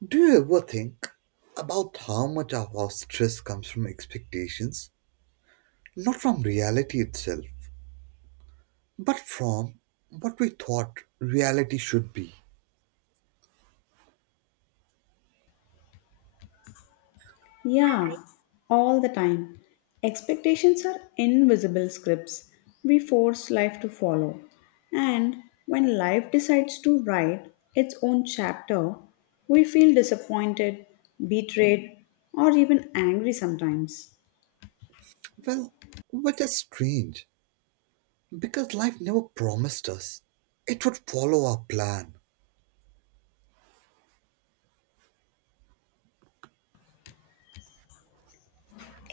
Do you ever think about how much of our stress comes from expectations? Not from reality itself, but from what we thought reality should be. Yeah, all the time. Expectations are invisible scripts we force life to follow. And when life decides to write its own chapter, we feel disappointed, betrayed, or even angry sometimes. Well, which is strange because life never promised us it would follow our plan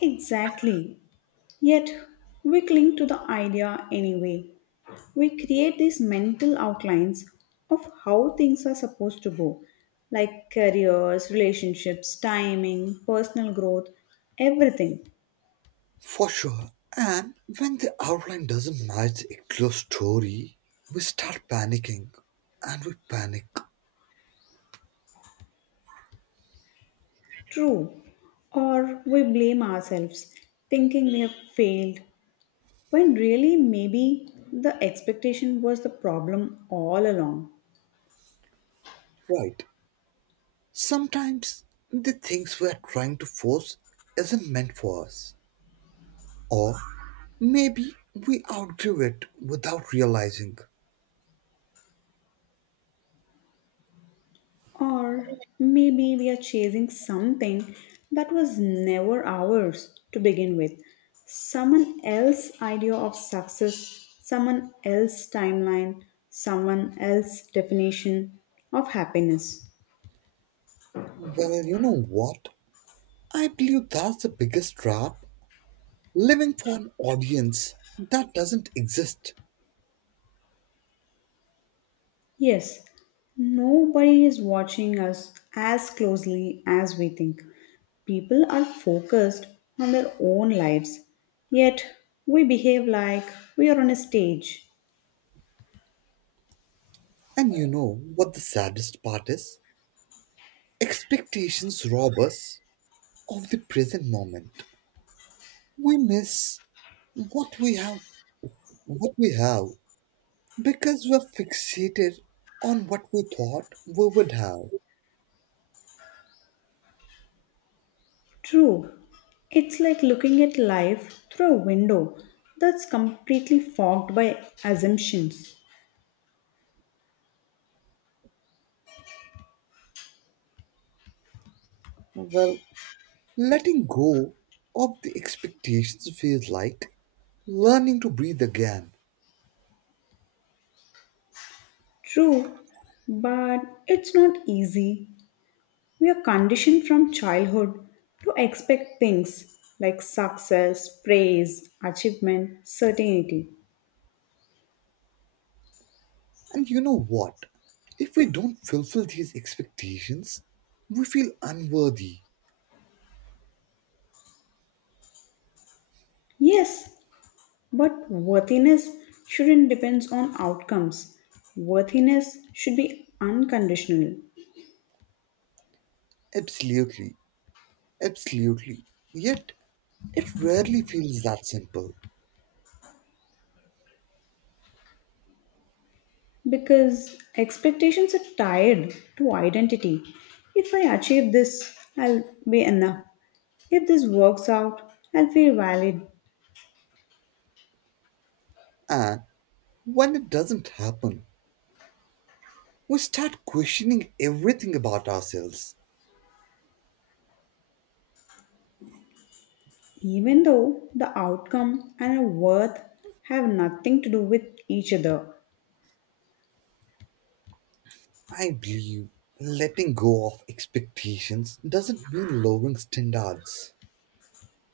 Exactly. Yet we cling to the idea anyway, we create these mental outlines of how things are supposed to go, like careers, relationships, timing, personal growth, everything. for sure. And when the outline doesn't match the actual story, we start panicking and we panic, True. Or we blame ourselves, thinking we have failed, when really maybe the expectation was the problem all along. right? Sometimes the things we are trying to force isn't meant for us. Or maybe we outgrew it without realizing. Or maybe we are chasing something that was never ours to begin with. Someone else's idea of success, someone else's timeline, someone else's definition of happiness. Well, you know what? I believe that's the biggest trap, living for an audience that doesn't exist. Yes, nobody is watching us as closely as we think. People are focused on their own lives, yet we behave like we are on a stage. And you know what the saddest part is? Expectations rob us of the present moment. We miss what we have, what we have because we're fixated on what we thought we would have. True. It's like looking at life through a window that's completely fogged by assumptions. Well, letting go of the expectations feels like learning to breathe again. True, but it's not easy. We are conditioned from childhood to expect things like success, praise, achievement, certainty. And you know what? If we don't fulfill these expectations, we feel unworthy. Yes, but worthiness shouldn't depend on outcomes. Worthiness should be unconditional. Absolutely, absolutely. Yet, it rarely feels that simple. Because expectations are tied to identity. If I achieve this, I'll be enough. If this works out, I'll feel valid, And when it doesn't happen, we start questioning everything about ourselves. even though the outcome and our worth have nothing to do with each other. I believe letting go of expectations doesn't mean lowering standards.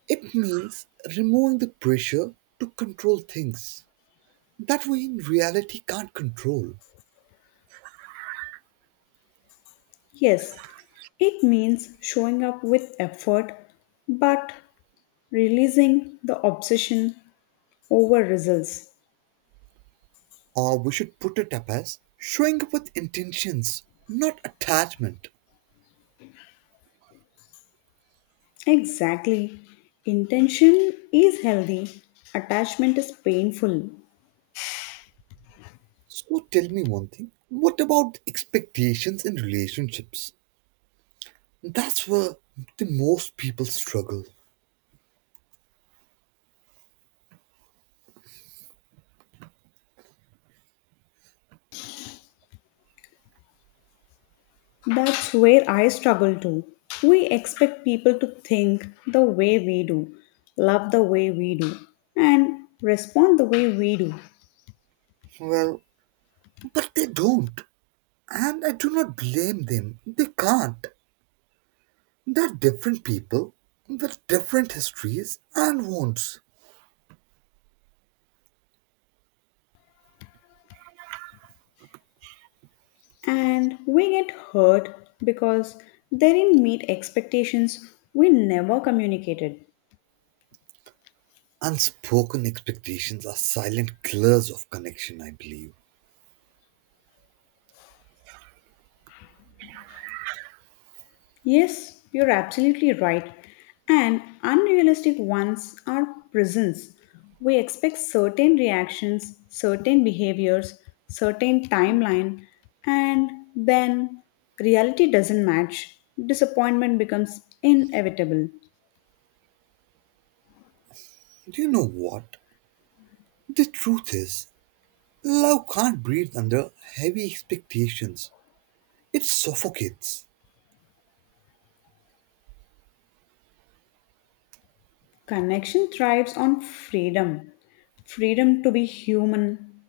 It means removing the pressure to control things that we in reality can't control. Yes, it means showing up with effort but releasing the obsession over results. Or we should put it up as showing up with intentions, not attachment. Exactly. Intention is healthy, attachment is painful. So tell me one thing, what about expectations in relationships? That's where the most people struggle. That's where I struggle too. We expect people to think the way we do, love the way we do, and respond the way we do. Well, but they don't. And I do not blame them. They can't. They're different people with different histories and wants. And we get hurt because they didn't meet expectations we never communicated. Unspoken expectations are silent killers of connection, I believe. Yes, you're absolutely right. And unrealistic ones are prisons. We expect certain reactions, certain behaviors, certain timeline, and then reality doesn't match. Disappointment becomes inevitable. Do you know what? The truth is, love can't breathe under heavy expectations. It suffocates. Connection thrives on freedom freedom to be human,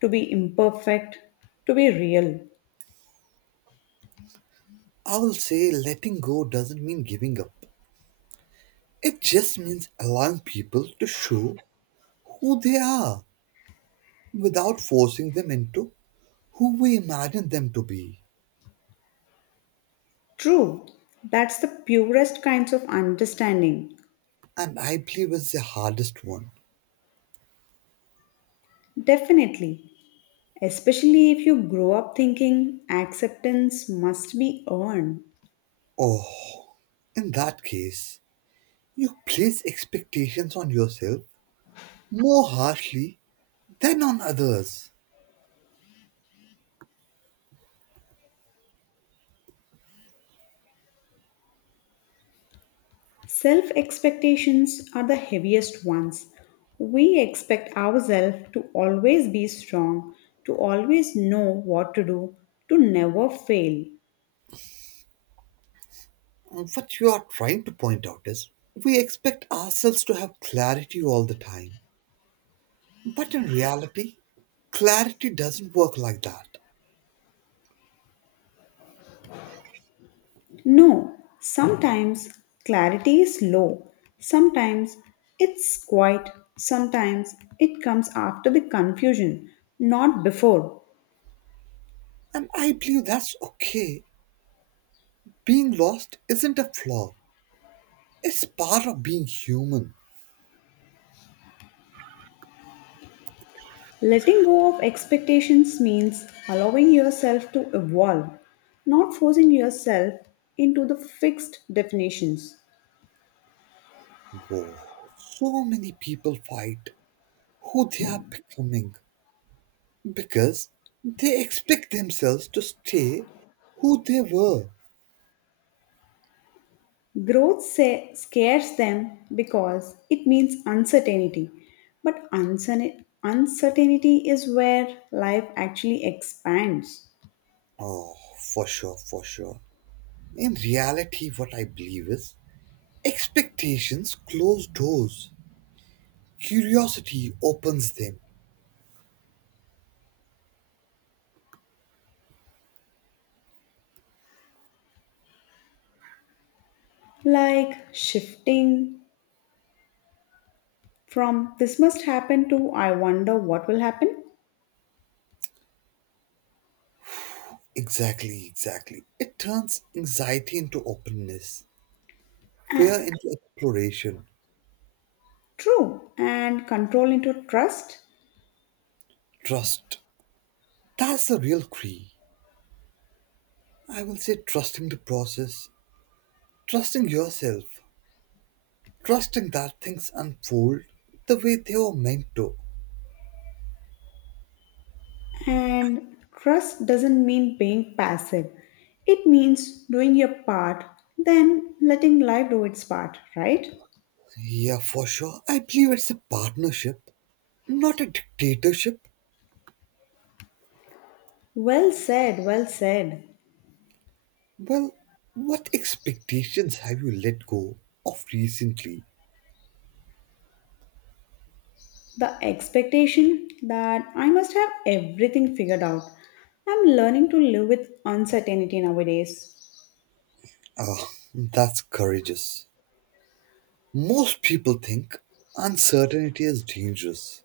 to be imperfect, to be real. I will say letting go doesn't mean giving up. It just means allowing people to show who they are without forcing them into who we imagine them to be. True, that's the purest kinds of understanding. And I believe it's the hardest one. Definitely. Especially if you grow up thinking acceptance must be earned. Oh, in that case, you place expectations on yourself more harshly than on others. Self expectations are the heaviest ones. We expect ourselves to always be strong, to always know what to do, to never fail. What you are trying to point out is we expect ourselves to have clarity all the time. But in reality, clarity doesn't work like that. No, sometimes clarity is low, sometimes it's quiet, sometimes it comes after the confusion, not before. And I believe that's okay. Being lost isn't a flaw, it's part of being human. Letting go of expectations means allowing yourself to evolve, not forcing yourself into the fixed definitions. Whoa. So many people fight who they are becoming because they expect themselves to stay who they were. Growth scares them because it means uncertainty, but uncertainty is where life actually expands. Oh, for sure, for sure. In reality, what I believe is expectations close doors, curiosity opens them. Like shifting from this must happen to I wonder what will happen. Exactly, exactly. It turns anxiety into openness, fear And, into exploration, true, and control into trust. trust. That's the real key. I will say trusting the process, trusting yourself, trusting that things unfold the way they were meant to. And trust doesn't mean being passive, it means doing your part, then letting life do its part, right? Yeah, for sure. I believe it's a partnership, not a dictatorship. Well said, well said. Well, what expectations have you let go of recently? The expectation that I must have everything figured out. I'm learning to live with uncertainty nowadays. Ah, that's courageous. Most people think uncertainty is dangerous.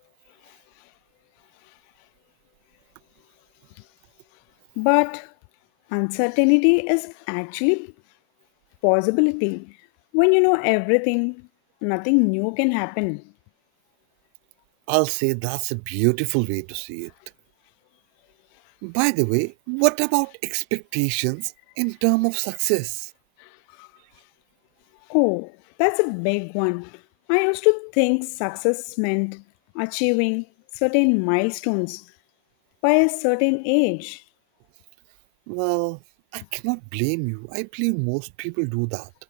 But uncertainty is actually possibility. When you know everything, nothing new can happen. I'll say that's a beautiful way to see it. By the way, what about expectations in terms of success? Oh, that's a big one. I used to think success meant achieving certain milestones by a certain age, Well, I cannot blame you. I believe most people do that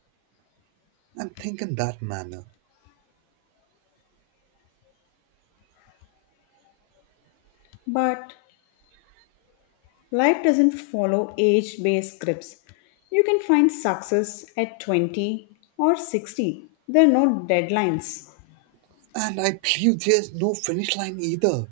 and think in that manner. but life doesn't follow age based scripts. You can find success at 20 or 60, there are no deadlines. And I believe there's no finish line either.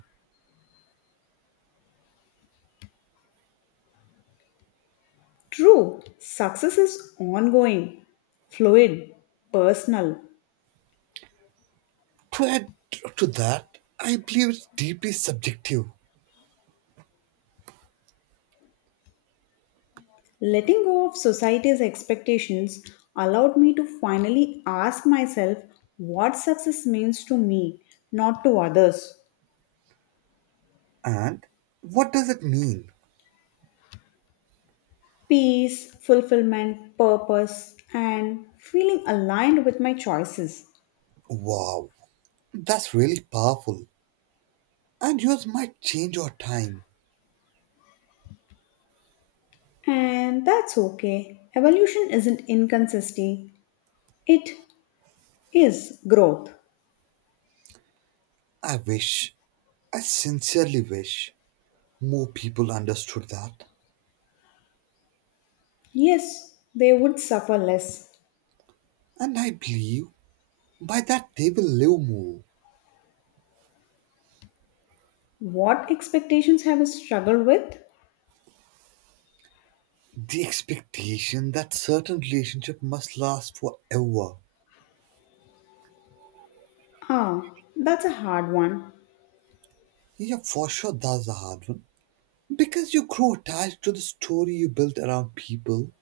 True, success is ongoing, fluid, personal. To add to that, I believe it's deeply subjective. Letting go of society's expectations allowed me to finally ask myself what success means to me, not to others. And what does it mean? Peace, fulfillment, purpose, and feeling aligned with my choices. Wow, that's really powerful. And yours might change over time. And that's okay. Evolution isn't inconsistency, it is growth. I wish, I sincerely wish, more people understood that. Yes, they would suffer less. And I believe by that they will live more. What expectations have I struggled with? The expectation that certain relationship must last forever. Ah, that's a hard one. Yeah, for sure that's a hard one. Because you grow attached to the story you built around people,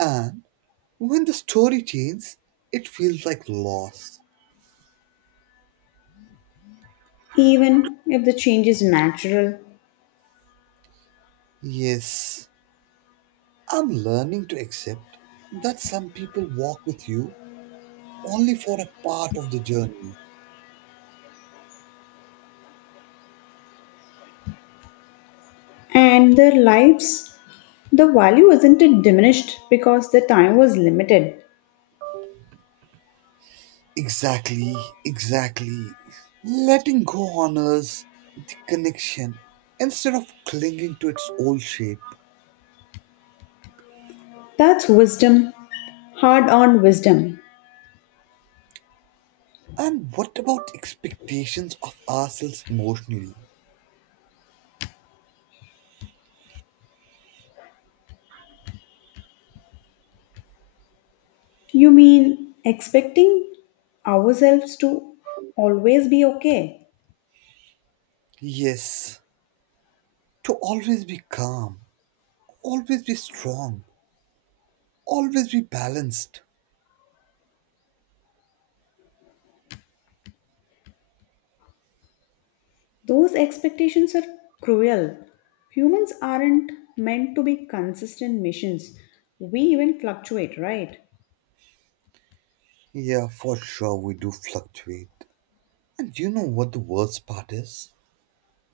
and when the story changes, it feels like loss. Even if the change is natural Yes, I'm learning to accept that some people walk with you only for a part of the journey. and their lives the value isn't it diminished because the time was limited, Exactly, exactly. Letting go honors the connection instead of clinging to its old shape. that's wisdom, hard earned wisdom. And what about expectations of ourselves emotionally? You mean expecting ourselves to always be okay? Yes, to always be calm, always be strong, always be balanced. Those expectations are cruel, humans aren't meant to be consistent missions, we even fluctuate, right? Yeah, for sure, we do fluctuate. And you know what the worst part is?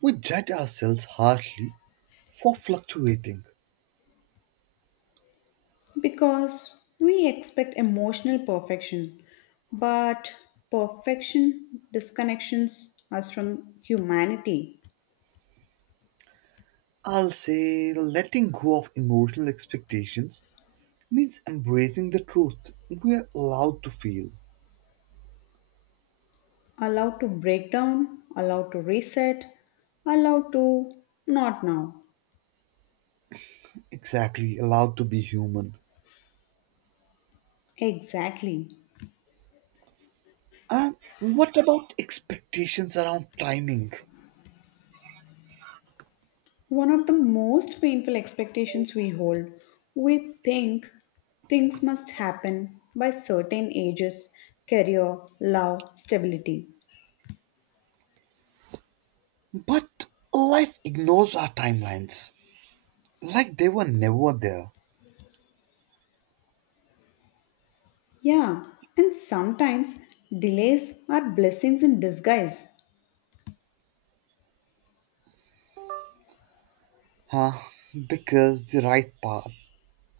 We judge ourselves harshly for fluctuating. Because we expect emotional perfection, but perfection disconnections us from humanity. I'll say letting go of emotional expectations means embracing the truth. We're allowed to feel, Allowed to break down, allowed to reset, allowed to not now. exactly, allowed to be human. Exactly. And what about expectations around timing? One of the most painful expectations we hold, we think things must happen by certain ages, career, love, stability. But life ignores our timelines. Like they were never there. Yeah, and sometimes delays are blessings in disguise, Huh? Because the right path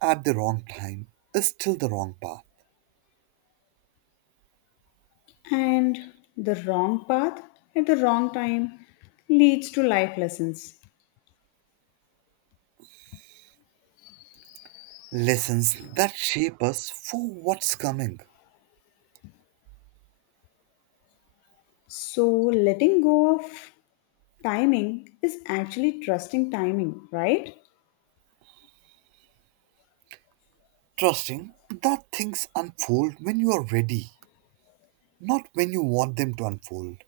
at the wrong time is still the wrong path. and the wrong path at the wrong time leads to life lessons. Lessons that shape us for what's coming. So, letting go of timing is actually trusting timing, right? Trusting that things unfold when you are ready, not when you want them to unfold.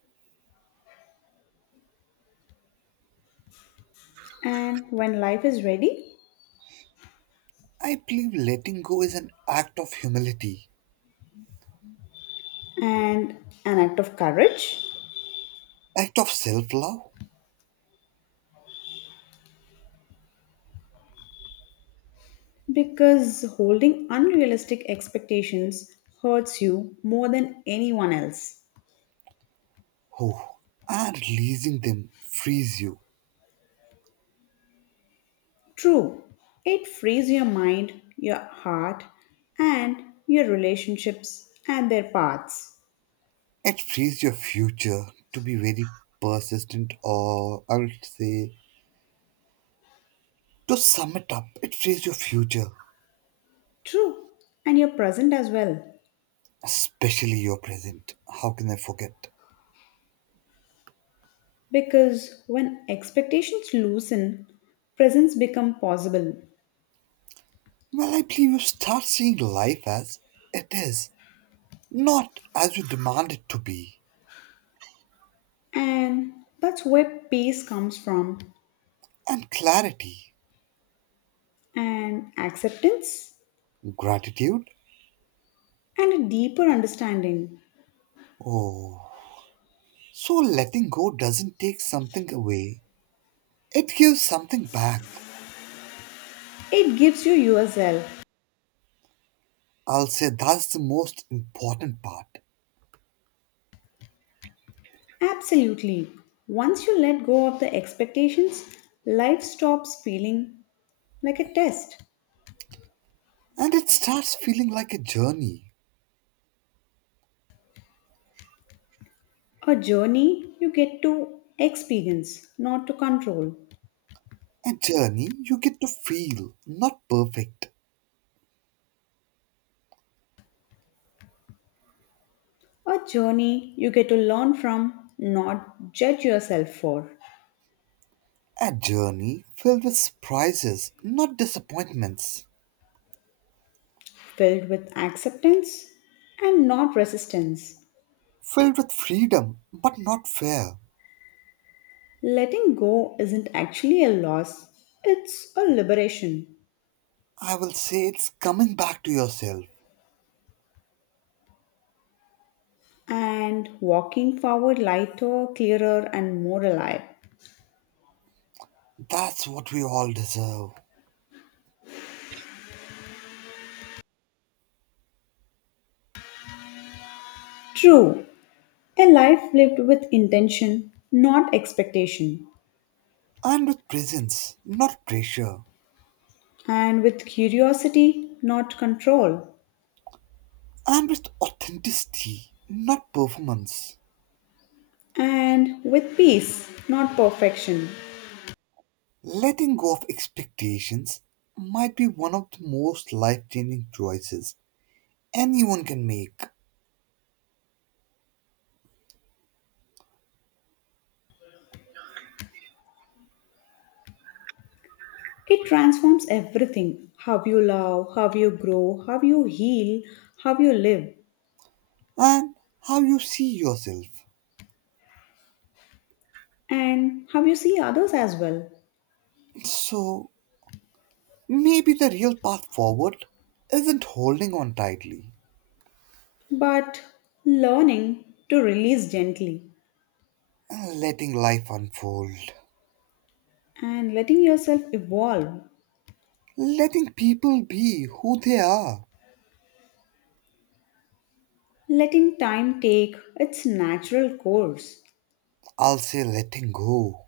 And when life is ready, I believe letting go is an act of humility, and an act of courage, act of self love. because holding unrealistic expectations hurts you more than anyone else. Oh, and releasing them frees you. True, it frees your mind, your heart, and your relationships and their paths. It frees your future to be very persistent, or I would say, to sum it up, it says your future, True, and your present as well. especially your present. How can I forget? Because when expectations loosen, presence become possible. Well, I believe you start seeing life as it is, not as you demand it to be. And that's where peace comes from, And clarity, and acceptance, gratitude. and a deeper understanding. Oh, so letting go doesn't take something away, it gives something back. It gives you yourself. I'll say that's the most important part. Absolutely. Once you let go of the expectations, life stops feeling like a test. And it starts feeling like a journey. A journey you get to experience, not to control. A journey you get to feel, not perfect. A journey you get to learn from, not judge yourself for. A journey filled with surprises, not disappointments. Filled with acceptance and not resistance. Filled with freedom, but not fear. Letting go isn't actually a loss, it's a liberation. I will say it's coming back to yourself. And walking forward lighter, clearer, and more alive. That's what we all deserve. True, a life lived with intention, not expectation, And with presence, not pressure. and with curiosity, not control, And with authenticity, not performance. and with peace, not perfection. Letting go of expectations might be one of the most life changing choices anyone can make. It transforms everything how you love, how you grow, how you heal, how you live, And how you see yourself. and how you see others as well. So, maybe the real path forward isn't holding on tightly But learning to release gently and letting life unfold. and letting yourself evolve, Letting people be who they are. letting time take its natural course I'll say letting go.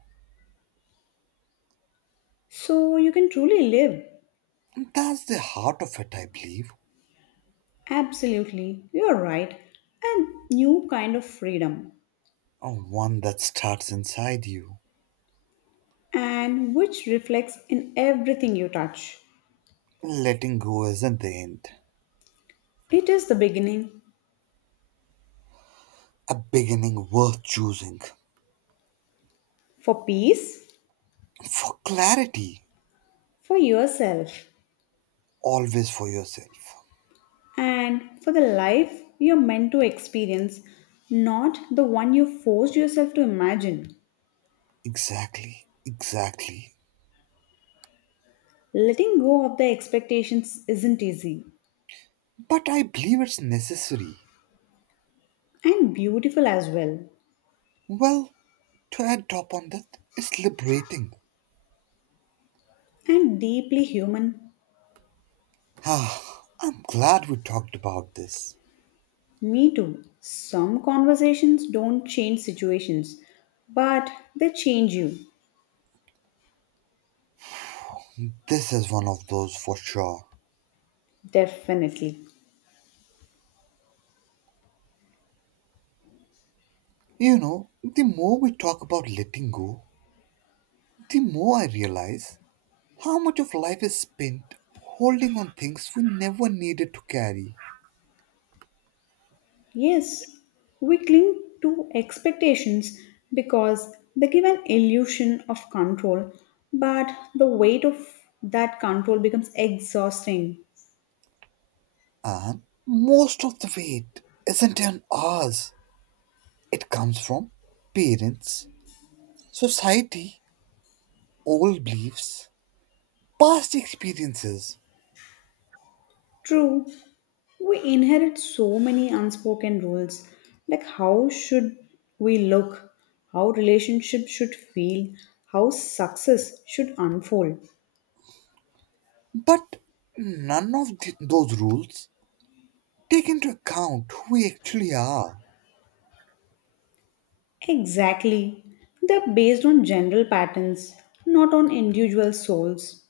so you can truly live. That's the heart of it, I believe. Absolutely, you're right. A new kind of freedom. One that starts inside you. And which reflects in everything you touch. Letting go isn't the end. It is the beginning A beginning worth choosing. for peace, For clarity, for yourself, always for yourself. and for the life you're meant to experience, not the one you forced yourself to imagine. Exactly, exactly. Letting go of the expectations isn't easy But I believe it's necessary. and beautiful as well, Well, to add top on that, it's liberating. and deeply human. Ah, I'm glad we talked about this. Me too. Some conversations don't change situations, but they change you, This is one of those for sure. definitely. You know, the more we talk about letting go, the more I realize how much of life is spent holding on things we never needed to carry. Yes, we cling to expectations because they give an illusion of control, but the weight of that control becomes exhausting. And most of the weight isn't on ours, it comes from parents, society, old beliefs, past experiences. True, we inherit so many unspoken rules like how should we look, how relationships should feel, how success should unfold. But none of those rules take into account who we actually are, Exactly, they're based on general patterns, not on individual souls.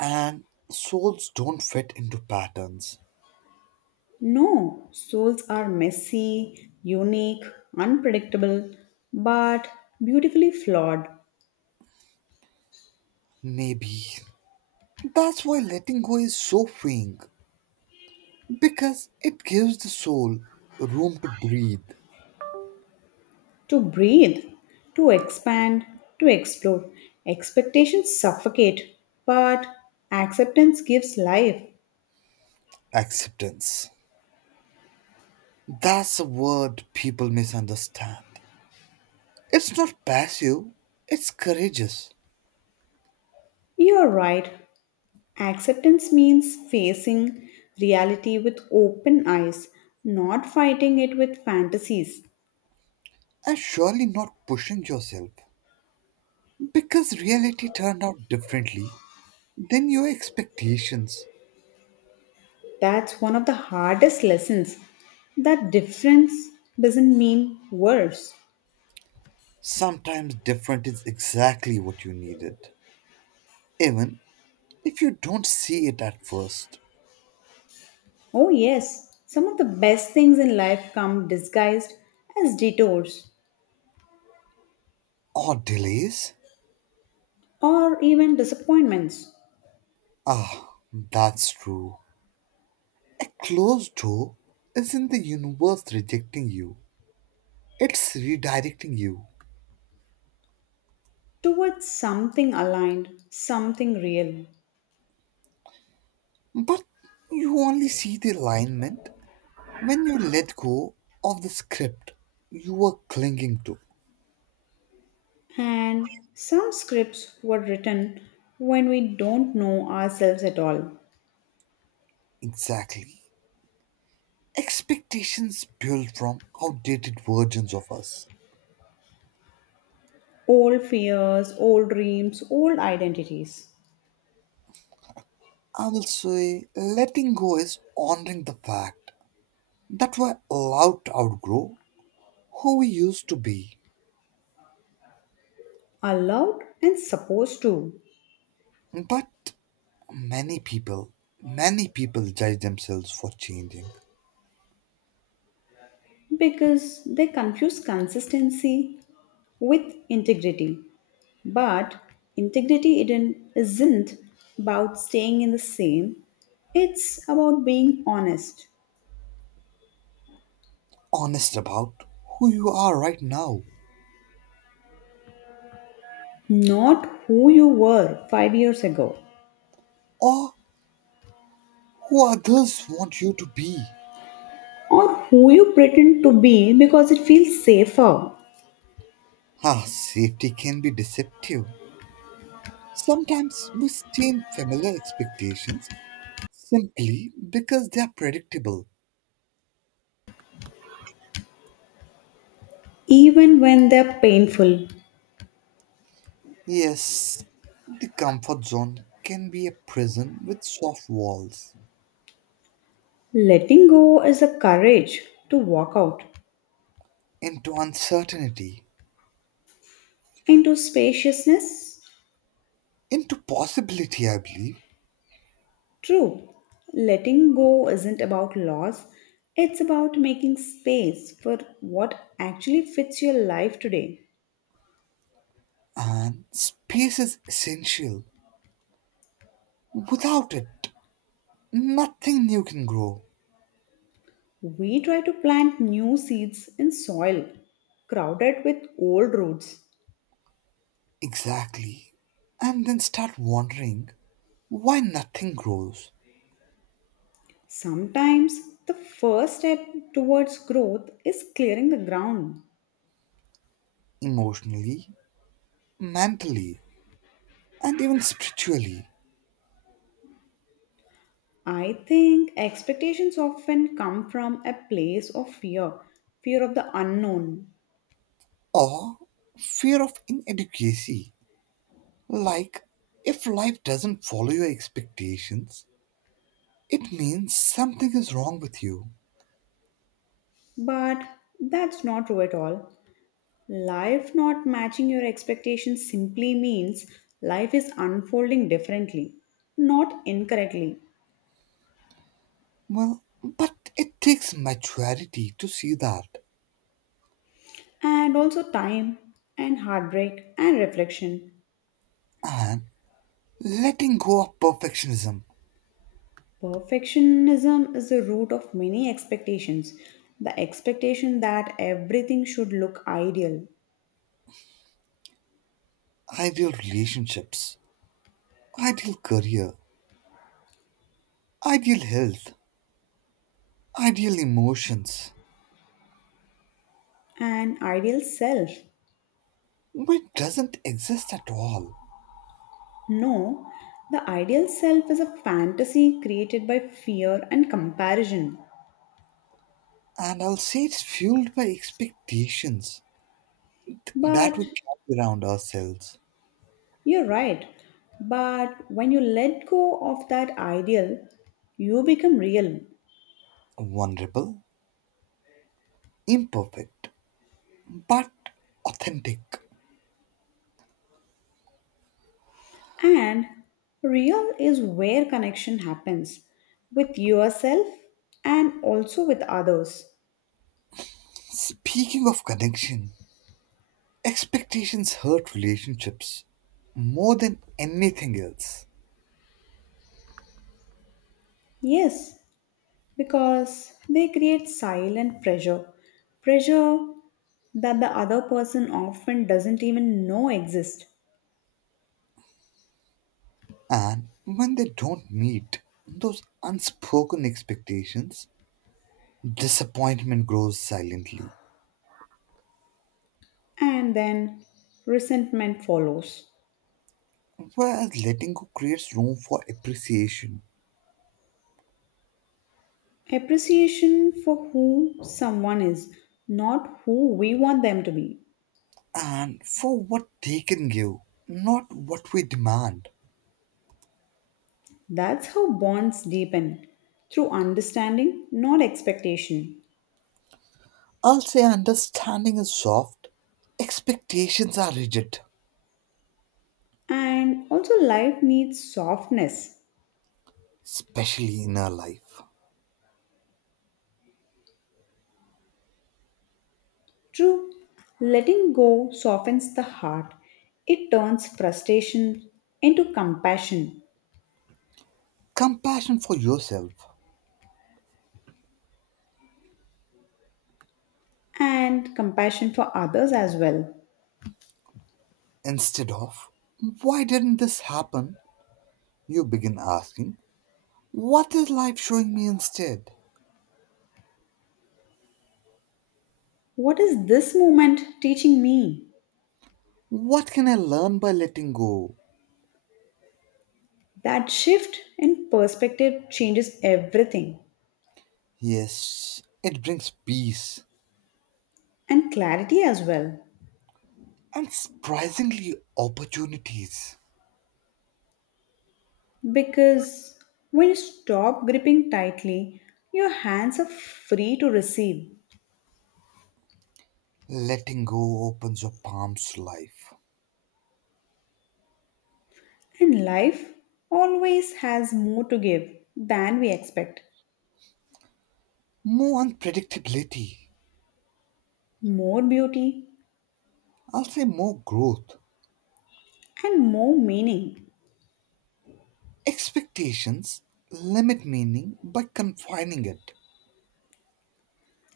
and souls don't fit into patterns. No, souls are messy, unique, unpredictable, but beautifully flawed. Maybe that's why letting go is so freeing, because it gives the soul room to breathe. To breathe, to expand, to explore. Expectations suffocate, but acceptance gives life. Acceptance. That's a word people misunderstand. It's not passive, it's courageous, You're right. Acceptance means facing reality with open eyes, not fighting it with fantasies. and surely not pushing yourself. Because reality turned out differently then your expectations. That's one of the hardest lessons. That difference doesn't mean worse. Sometimes different is exactly what you needed. Even if you don't see it at first. Oh, yes, some of the best things in life come disguised as detours Or delays? or even disappointments Ah, that's true. A closed door isn't the universe rejecting you, it's redirecting you. towards something aligned, something real. But you only see the alignment when you let go of the script you were clinging to. And some scripts were written when we don't know ourselves at all. Exactly. Expectations built from outdated versions of us. Old fears, old dreams, old identities. I will say letting go is honoring the fact that we're allowed to outgrow who we used to be. Allowed and supposed to, But many people, many people judge themselves for changing. because they confuse consistency with integrity. But integrity isn't about staying in the same, it's about being honest, Honest about who you are right now not who you were 5 years ago or who others want you to be. or who you pretend to be because it feels safer, Ah, safety can be deceptive. Sometimes we stay in familiar expectations simply because they are predictable. even when they're painful. Yes, the comfort zone can be a prison with soft walls, Letting go is the courage to walk out into uncertainty, into spaciousness. into possibility, I believe. True, letting go isn't about loss, it's about making space for what actually fits your life today. And space is essential. Without it, nothing new can grow. We try to plant new seeds in soil crowded with old roots. Exactly. And then start wondering why nothing grows Sometimes the first step towards growth is clearing the ground. emotionally, mentally, and even spiritually, I think expectations often come from a place of fear, fear of the unknown. or fear of inadequacy. Like, if life doesn't follow your expectations, it means something is wrong with you. But that's not true at all. Life not matching your expectations simply means life is unfolding differently, not incorrectly. Well, but it takes maturity to see that And also time and heartbreak and reflection. and letting go of perfectionism, Perfectionism is the root of many expectations. The expectation that everything should look ideal, ideal relationships, ideal career, ideal health, ideal emotions, an ideal self. which doesn't exist at all. No, the ideal self is a fantasy created by fear and comparison. And I'll say it's fueled by expectations But that we carry around ourselves, you're right. But when you let go of that ideal, you become real. vulnerable, imperfect but authentic. And real is where connection happens with yourself and also with others. Speaking of connection, expectations hurt relationships more than anything else. Yes, because they create silent pressure. Pressure that the other person often doesn't even know exists. And when they don't meet those unspoken expectations, disappointment grows silently. And then resentment follows. Whereas letting go creates room for appreciation Appreciation for who someone is, not who we want them to be. and for what they can give, not what we demand. That's how bonds deepen through understanding, not expectation. I'll say understanding is soft, expectations are rigid, And also, life needs softness. especially in our life. True, letting go softens the heart, it turns frustration into compassion Compassion for yourself. and compassion for others as well. Instead of, why didn't this happen? You begin asking, what is life showing me instead? What is this moment teaching me? What can I learn by letting go? That shift in perspective changes everything. Yes, it brings peace And clarity as well. and surprisingly opportunities. Because when you stop gripping tightly, your hands are free to receive, Letting go opens your palms to life. and life always has more to give than we expect, More unpredictability. more beauty I'll say more growth. and more meaning. Expectations limit meaning by confining it.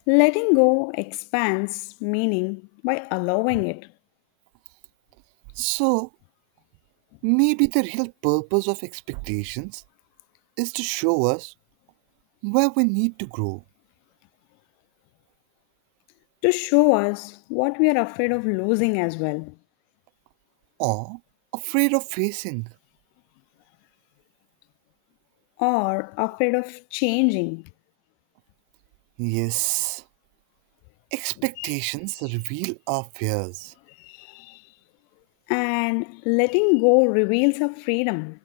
Letting go expands meaning by allowing it So maybe the real purpose of expectations is to show us where we need to grow, to show us what we are afraid of losing as well or afraid of facing. or afraid of changing. Yes, expectations reveal our fears. And letting go reveals our freedom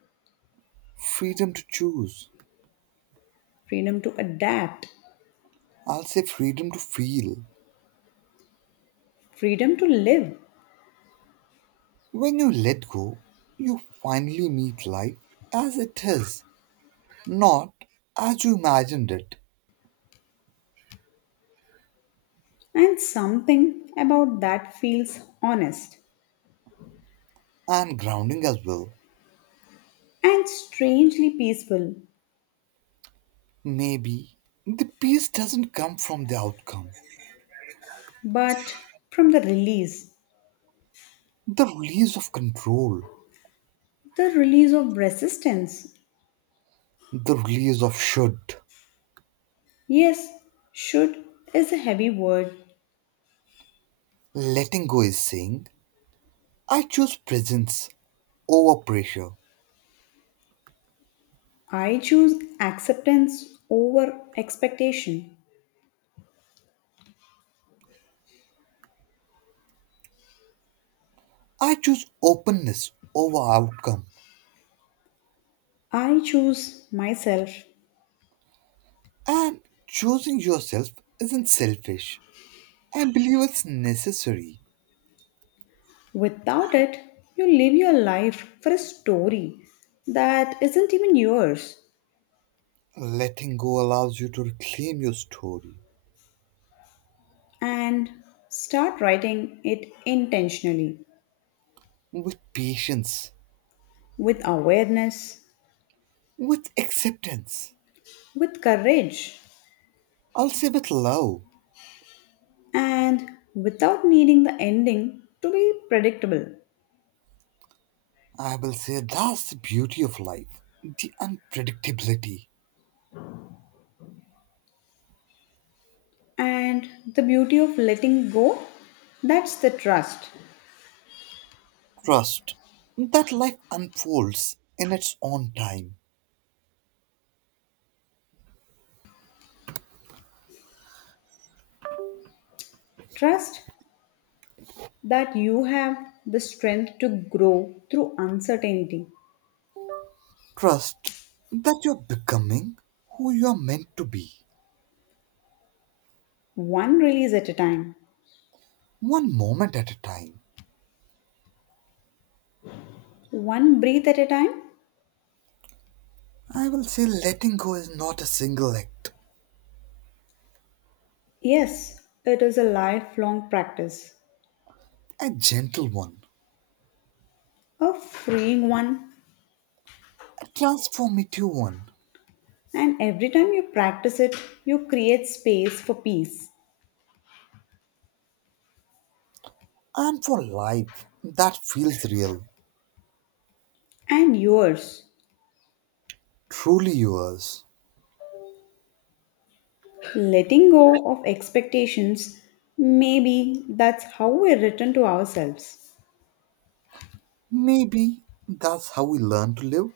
Freedom to choose. freedom to adapt, I'll say freedom to feel. freedom to live. When you let go, you finally meet life as it is, not as you imagined it, And something about that feels honest and grounding as well. and strangely peaceful. Maybe the peace doesn't come from the outcome, But from the release of control, the release of resistance. the release of should. Yes, should is a heavy word. Letting go is saying, I choose presence over pressure. I choose acceptance over expectation. I choose openness over outcome. I choose myself. And choosing yourself isn't selfish. I believe it's necessary. Without it, you live your life for a story that isn't even yours. Letting go allows you to reclaim your story And start writing it intentionally with patience, with awareness, with acceptance. with courage, I'll say with love. and without needing the ending to be predictable. I will say that's the beauty of life, the unpredictability. And the beauty of letting go that's the trust. Trust that life unfolds in its own time. Trust that you have the strength to grow through uncertainty, Trust that you're becoming who you're meant to be, one release at a time, one moment at a time. one breath at a time. I will say letting go is not a single act, Yes, it is a lifelong practice, a gentle one, a freeing one. a transformative one, And every time you practice it, you create space for peace and for life that feels real, and yours. truly yours. Letting go of expectations, maybe that's how we return to ourselves. Maybe that's how we learn to live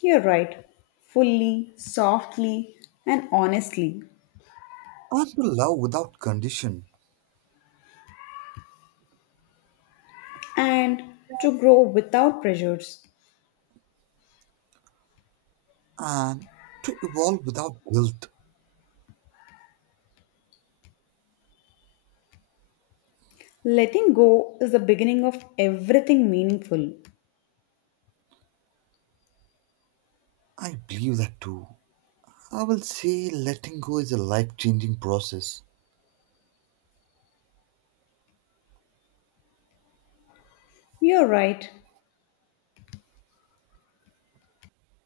You're right, fully, softly, and honestly, and to love without condition and to grow without pressures. and to evolve without guilt. Letting go is the beginning of everything meaningful. I believe that too. I will say letting go is a life changing process. You're right.